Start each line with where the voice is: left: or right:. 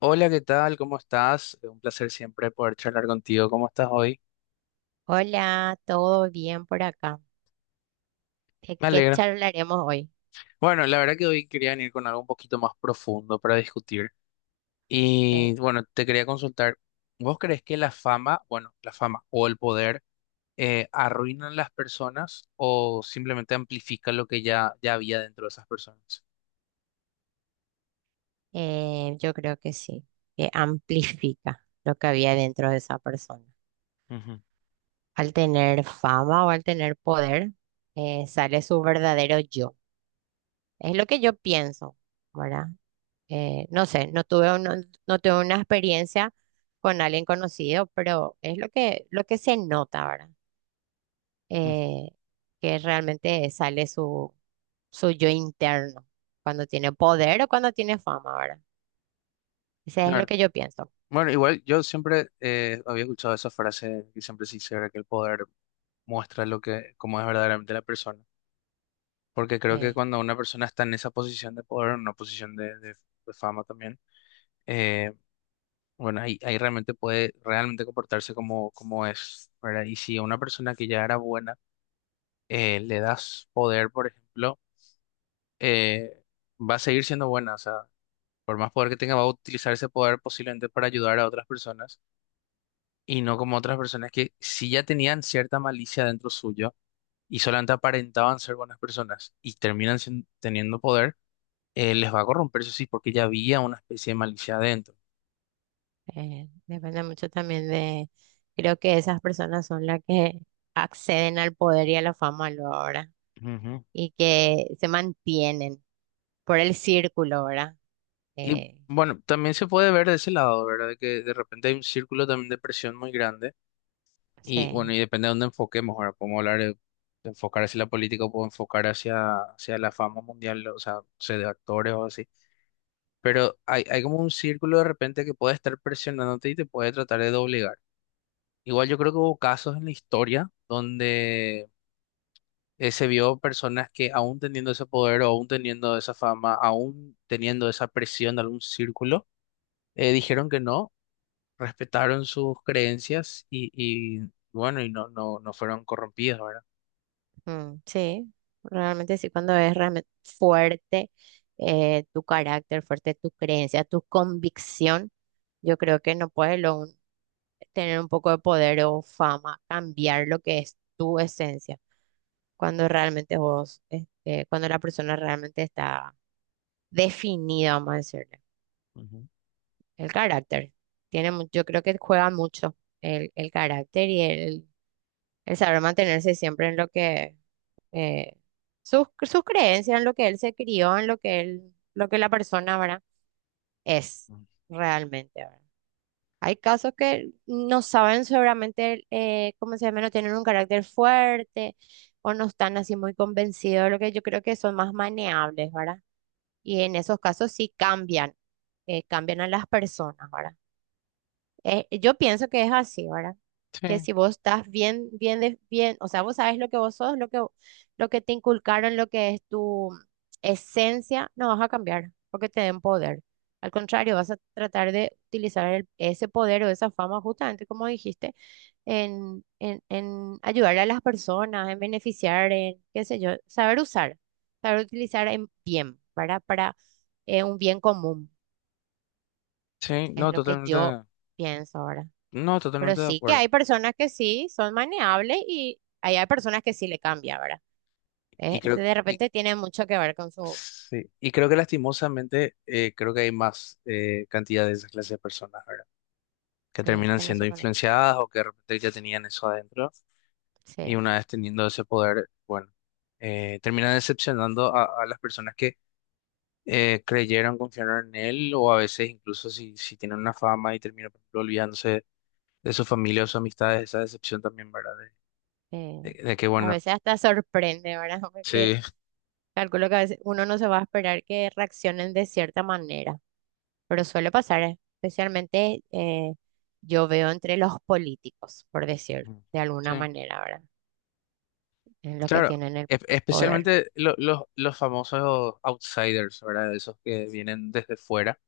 left: Hola, ¿qué tal? ¿Cómo estás? Un placer siempre poder charlar contigo. ¿Cómo estás hoy?
right: Hola, ¿todo bien por acá? ¿De
left: Me
right: qué
left: alegro.
right: charlaremos hoy?
left: Bueno, la verdad que hoy quería venir con algo un poquito más profundo para discutir.
right: Eh,
left: Y bueno, te quería consultar, ¿vos crees que la fama, bueno, la fama o el poder arruinan las personas o simplemente amplifican lo que ya había dentro de esas personas?
right: yo creo que sí, que amplifica lo que había dentro de esa persona.
left: Ujú,
right: Al tener fama o al tener poder, sale su verdadero yo. Es lo que yo pienso, ¿verdad? No sé, no tuve una experiencia con alguien conocido, pero es lo lo que se nota, ¿verdad?
left: ujú.
right: eh, que realmente sale su yo interno, cuando tiene poder o cuando tiene fama, ¿verdad? Ese es lo
left: Claro.
right: que yo pienso.
left: Bueno, igual yo siempre había escuchado esa frase que siempre se dice, ¿verdad? Que el poder muestra lo que, cómo es verdaderamente la persona. Porque creo que
right: eh,
left: cuando una persona está en esa posición de poder, en una posición de de fama también, eh, bueno, ahí realmente puede realmente comportarse como, como es, ¿verdad? Y si a una persona que ya era buena le das poder, por ejemplo, eh, va a seguir siendo buena, o sea, por más poder que tenga, va a utilizar ese poder posiblemente para ayudar a otras personas y no como otras personas que si ya tenían cierta malicia dentro suyo y solamente aparentaban ser buenas personas y terminan teniendo poder, les va a corromper, eso sí, porque ya había una especie de malicia adentro.
right: Depende mucho también de, creo que esas personas son las que acceden al poder y a la fama luego, ¿verdad?
left: Ujú.
right: Y que se mantienen por el círculo, ¿verdad?
left: Y
right: Eh,
left: bueno, también se puede ver de ese lado, ¿verdad? De que de repente hay un círculo también de presión muy grande y bueno,
right: sí.
left: y depende de dónde enfoquemos, ahora podemos hablar de enfocar hacia la política o puedo enfocar hacia, hacia la fama mundial, o sea, no sé, de actores o así, pero hay como un círculo de repente que puede estar presionándote y te puede tratar de doblegar. Igual yo creo que hubo casos en la historia donde se vio personas que aún teniendo ese poder, o aún teniendo esa fama, aún teniendo esa presión de algún círculo, dijeron que no, respetaron sus creencias y bueno, y no, no, no fueron corrompidos, ¿verdad?
right: Mm, sí, realmente sí, cuando es realmente fuerte tu carácter, fuerte tu creencia, tu convicción, yo creo que no puedes lo un- tener un poco de poder o fama, cambiar lo que es tu esencia, cuando realmente vos, este, cuando la persona realmente está definida, vamos a decirle.
left: Ujú.
right: El carácter. Tiene, yo creo que juega mucho el carácter y el saber mantenerse siempre en lo que, eh, sus creencias, en lo que él se crió, en lo que él, lo que la persona, ¿verdad? Es
left: Ujú.
right: realmente, ¿verdad? Hay casos que no saben seguramente, ¿cómo se llama? No tienen un carácter fuerte o no están así muy convencidos, de lo que yo creo que son más maneables, ¿verdad? Y en esos casos sí cambian, cambian a las personas, ¿verdad? Yo pienso que es así, ¿verdad? Que
left: Sí,
right: si vos estás bien, o sea, vos sabes lo que vos sos, lo que te inculcaron, lo que es tu esencia, no vas a cambiar porque te den poder. Al contrario, vas a tratar de utilizar ese poder o esa fama, justamente como dijiste, en ayudar a las personas, en beneficiar, en qué sé yo, saber usar, saber utilizar en bien, ¿verdad? Para un bien común,
left: sí,
right: es
left: no,
right: lo que
left: totalmente,
right: yo pienso ahora.
left: no,
right: Pero
left: totalmente de
right: sí que
left: acuerdo.
right: hay personas que sí son maneables y ahí hay personas que sí le cambia, ¿verdad?
left: Y creo,
right: De
left: y,
right: repente tiene mucho que ver con su...
left: sí, y creo que lastimosamente, creo que hay más cantidad de esa clase de personas, ¿verdad? Que
right: Sí,
left: terminan
right: que no
left: siendo
right: se conoce.
left: influenciadas o que de repente ya tenían eso adentro. Y
right: Sí.
left: una vez teniendo ese poder, bueno, termina decepcionando a las personas que creyeron, confiaron en él, o a veces incluso si, si tienen una fama y termina, por ejemplo, olvidándose de su familia o sus amistades, esa decepción también, ¿verdad?
right: eh,
left: De, de que,
right: a
left: bueno,
right: veces hasta sorprende, ¿verdad? Porque
left: sí.
right: calculo que a veces uno no se va a esperar que reaccionen de cierta manera, pero suele pasar, especialmente, yo veo entre los políticos, por decir,
left: Ujú.
right: de alguna
left: Sí,
right: manera, ¿verdad? En los que
left: claro.
right: tienen el poder.
left: Especialmente los famosos outsiders, ¿verdad? Esos que vienen desde fuera,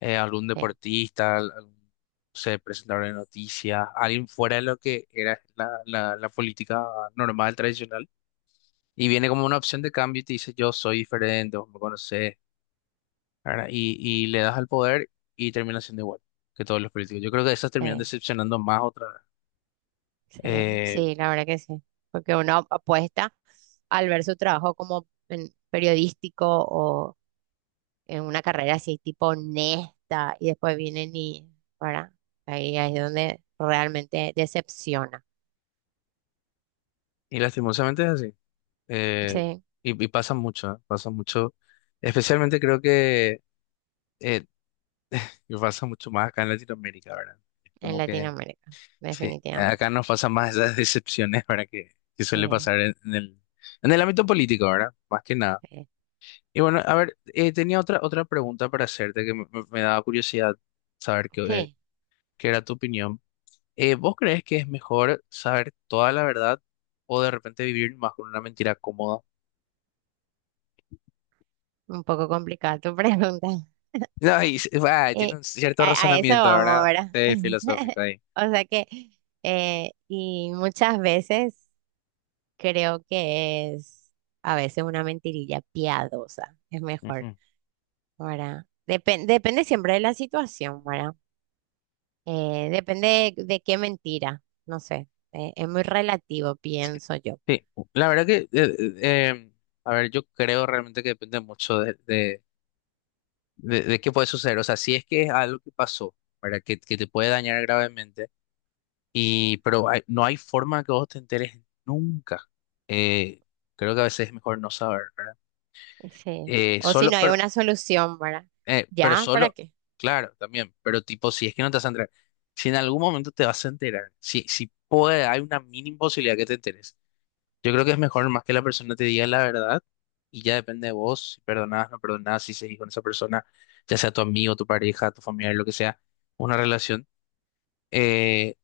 left: algún
right: Sí,
left: deportista, algún, no sé, presentador de noticias, alguien fuera de lo que era la política normal, tradicional, y viene como una opción de cambio y te dice, yo soy diferente, vos me conocés, ¿verdad? Y le das al poder y termina siendo igual que todos los políticos. Yo creo que esas terminan
right: sí.
left: decepcionando más otra vez.
right: Sí,
left: Eh,
right: sí, la verdad que sí, porque uno apuesta al ver su trabajo como periodístico o en una carrera así tipo honesta y después vienen y, ¿verdad? Ahí es donde realmente decepciona.
left: y lastimosamente es así. Eh,
right: Sí,
left: y pasa mucho, ¿eh? Pasa mucho. Especialmente creo que eh, y pasa mucho más acá en Latinoamérica, ¿verdad?
right: en
left: Como que
right: Latinoamérica,
left: sí,
right: definitivamente.
left: acá nos pasan más esas decepciones, ¿verdad? Que suele
right: Sí,
left: pasar en el ámbito político, ¿verdad? Más que nada.
right: sí.
left: Y bueno, a ver, tenía otra, otra pregunta para hacerte que me, me daba curiosidad saber qué,
right: Sí,
left: qué era tu opinión. ¿Vos crees que es mejor saber toda la verdad o de repente vivir más con una mentira cómoda?
right: un poco complicada tu pregunta.
left: No, y, va,
right: Eh,
left: tiene un cierto
right: a, a eso
left: razonamiento,
right: vamos,
left: ¿verdad?
right: ¿verdad?
left: Sí, filosófico ahí.
right: O sea que, y muchas veces... Creo que es a veces una mentirilla piadosa, es mejor,
left: Ujú.
right: ¿verdad? Depende siempre de la situación, ¿verdad? Depende de qué mentira, no sé, es muy relativo, pienso yo.
left: Sí, la verdad que, a ver, yo creo realmente que depende mucho de qué puede suceder. O sea, si es que es algo que pasó, para que te puede dañar gravemente, y, pero no hay forma que vos te enteres nunca. Eh, creo que a veces es mejor no saber, ¿verdad?
right: Sí. O si
left: Solo,
right: no hay una solución, ¿verdad?
left: pero
right: ¿Ya? ¿Para
left: solo,
right: qué?
left: claro, también, pero tipo, si es que no te vas a enterar, si en algún momento te vas a enterar, si, si puede, hay una mínima posibilidad que te enteres. Yo creo que es mejor más que la persona te diga la verdad y ya depende de vos, si perdonás, no perdonás, si seguís con esa persona, ya sea tu amigo, tu pareja, tu familiar, lo que sea, una relación, eh,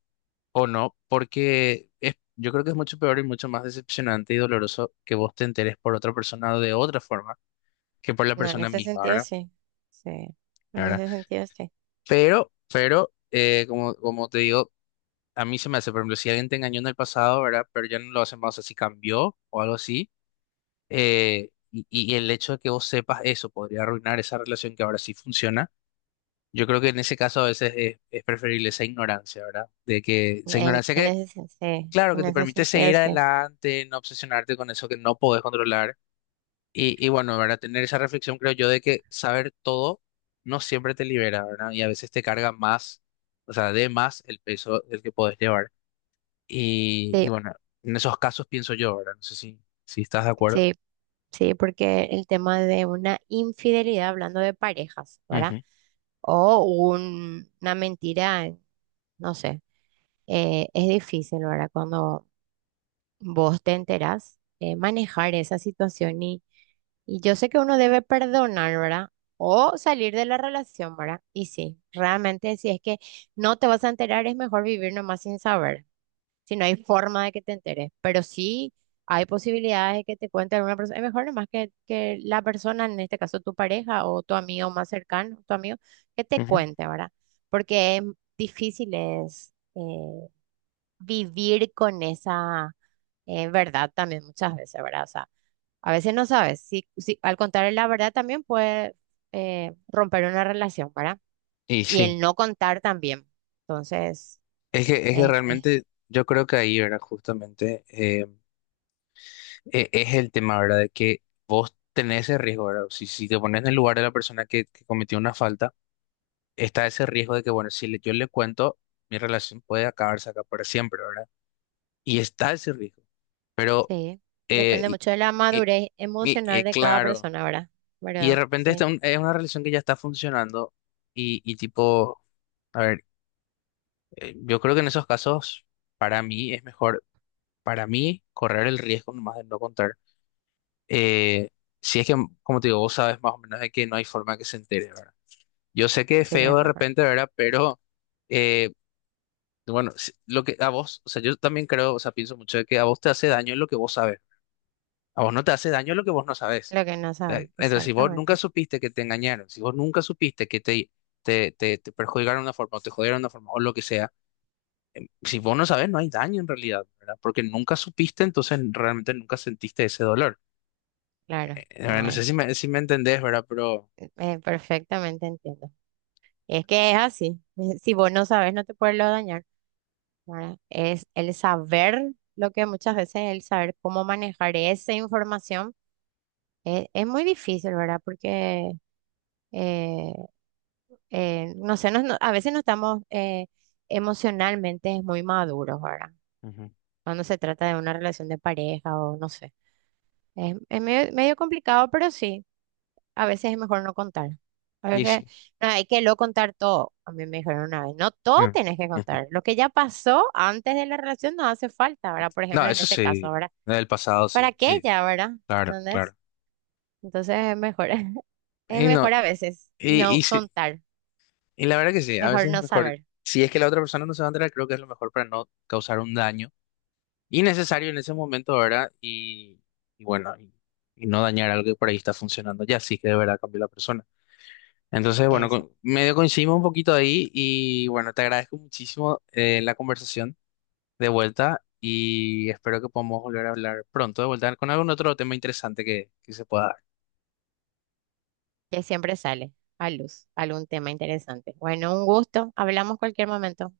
left: o no, porque es, yo creo que es mucho peor y mucho más decepcionante y doloroso que vos te enteres por otra persona o de otra forma que por la
right: No, en
left: persona
right: ese
left: misma,
right: sentido
left: ¿verdad?
right: sí, sí, en
left: ¿Verdad?
right: ese sentido sí,
left: Pero, como, como te digo, a mí se me hace, por ejemplo, si alguien te engañó en el pasado, ¿verdad? Pero ya no lo hace más, así cambió o algo así. Eh, y el hecho de que vos sepas eso podría arruinar esa relación que ahora sí funciona. Yo creo que en ese caso a veces es preferible esa ignorancia, ¿verdad? De que esa ignorancia que,
right: sí,
left: claro,
right: en
left: que te
right: ese
left: permite
right: sentido
left: seguir
right: sí,
left: adelante, no obsesionarte con eso que no podés controlar. Y bueno, ¿verdad? Tener esa reflexión, creo yo, de que saber todo no siempre te libera, ¿verdad? Y a veces te carga más, o sea, de más el peso del que podés llevar. Y
right: sí,
left: bueno, en esos casos pienso yo, ¿verdad? No sé si, si estás de acuerdo.
right: sí, sí, porque el tema de una infidelidad, hablando de parejas, ¿verdad?
left: Ujú,
right: O una mentira, no sé. Es difícil, ¿verdad? Cuando vos te enterás, manejar esa situación y yo sé que uno debe perdonar, ¿verdad? O salir de la relación, ¿verdad? Y sí, realmente si es que no te vas a enterar, es mejor vivir nomás sin saber. Si no hay forma de que te enteres, pero sí hay posibilidades de que te cuente alguna persona. Es mejor nomás que la persona, en este caso tu pareja o tu amigo más cercano, tu amigo, que te
left: ujú.
right: cuente, ¿verdad? Porque es difícil es vivir con esa verdad también muchas veces, ¿verdad? O sea, a veces no sabes. Si al contar la verdad también puede romper una relación, ¿verdad?
left: Y
right: Y
left: sí.
right: el no contar también. Entonces,
left: Es que
right: es
left: realmente yo creo que ahí, ¿verdad? Justamente es el tema, ¿verdad? De que vos tenés ese riesgo, ¿verdad? Si, si te pones en el lugar de la persona que cometió una falta, está ese riesgo de que, bueno, si yo le cuento, mi relación puede acabarse acá para siempre, ¿verdad? Y está ese riesgo. Pero,
right: sí, depende
left: y,
right: mucho de la
left: y-
right: madurez emocional de cada
left: claro,
right: persona, ¿verdad?
left: y de
right: Pero
left: repente está
right: sí,
left: es una relación que ya está funcionando y tipo, a ver, yo creo que en esos casos, para mí es mejor. Para mí, correr el riesgo nomás de no contar. Eh, si es que, como te digo, vos sabes más o menos de que no hay forma que se entere, ¿verdad? Yo sé que es
right: sí,
left: feo
right: es
left: de
right: mejor.
left: repente, ¿verdad? Pero, eh, bueno, lo que a vos, o sea, yo también creo, o sea, pienso mucho de que a vos te hace daño lo que vos sabes. A vos no te hace daño lo que vos no sabes.
right: Lo que no sabes,
left: Entonces, si vos nunca
right: exactamente.
left: supiste que te engañaron, si vos nunca supiste que te, te perjudicaron de una forma o te jodieron de una forma o lo que sea, si vos no sabes, no hay daño en realidad, ¿verdad? Porque nunca supiste, entonces realmente nunca sentiste ese dolor.
right: Claro, no
left: Eh, no sé
right: hay.
left: si me, si me entendés, ¿verdad? Pero,
right: Perfectamente entiendo. Y es que es así. Si vos no sabes, no te puedes lo dañar, ¿verdad? Es el saber lo que muchas veces el saber cómo manejar esa información es, muy difícil, ¿verdad? Porque, eh, no sé, a veces no estamos emocionalmente muy maduros, ¿verdad?
left: ujú,
right: Cuando se trata de una relación de pareja o no sé. Es medio, medio complicado, pero sí, a veces es mejor no contar. A
left: y
right: veces
left: sí.
right: no hay que lo contar todo. A mí me dijeron una vez, no todo
left: Mm,
right: tenés que
left: ujú.
right: contar. Lo que ya pasó antes de la relación no hace falta, ¿verdad? Por
left: No,
right: ejemplo, en
left: eso
right: ese caso,
left: sí,
right: ¿verdad?
left: del pasado
right: ¿Para
left: sí,
right: qué
left: sí,
right: ya, verdad?
left: claro,
right: ¿Entendés?
left: claro.
right: Entonces es mejor, es
left: Y no,
right: mejor a veces
left: y
right: no
left: sí,
right: contar,
left: y la verdad que sí, a
right: mejor
left: veces es
right: no
left: mejor,
right: saber
left: si es que la otra persona no se va a enterar, creo que es lo mejor para no causar un daño innecesario en ese momento, ¿verdad? Y bueno, y no dañar algo que por ahí está funcionando ya, sí que de verdad cambió la persona. Entonces, bueno,
right: eso,
left: medio coincidimos un poquito ahí y bueno, te agradezco muchísimo la conversación. De vuelta y espero que podamos volver a hablar pronto de vuelta con algún otro tema interesante que se pueda
right: que siempre sale a luz algún tema interesante. Bueno, un gusto, hablamos cualquier momento.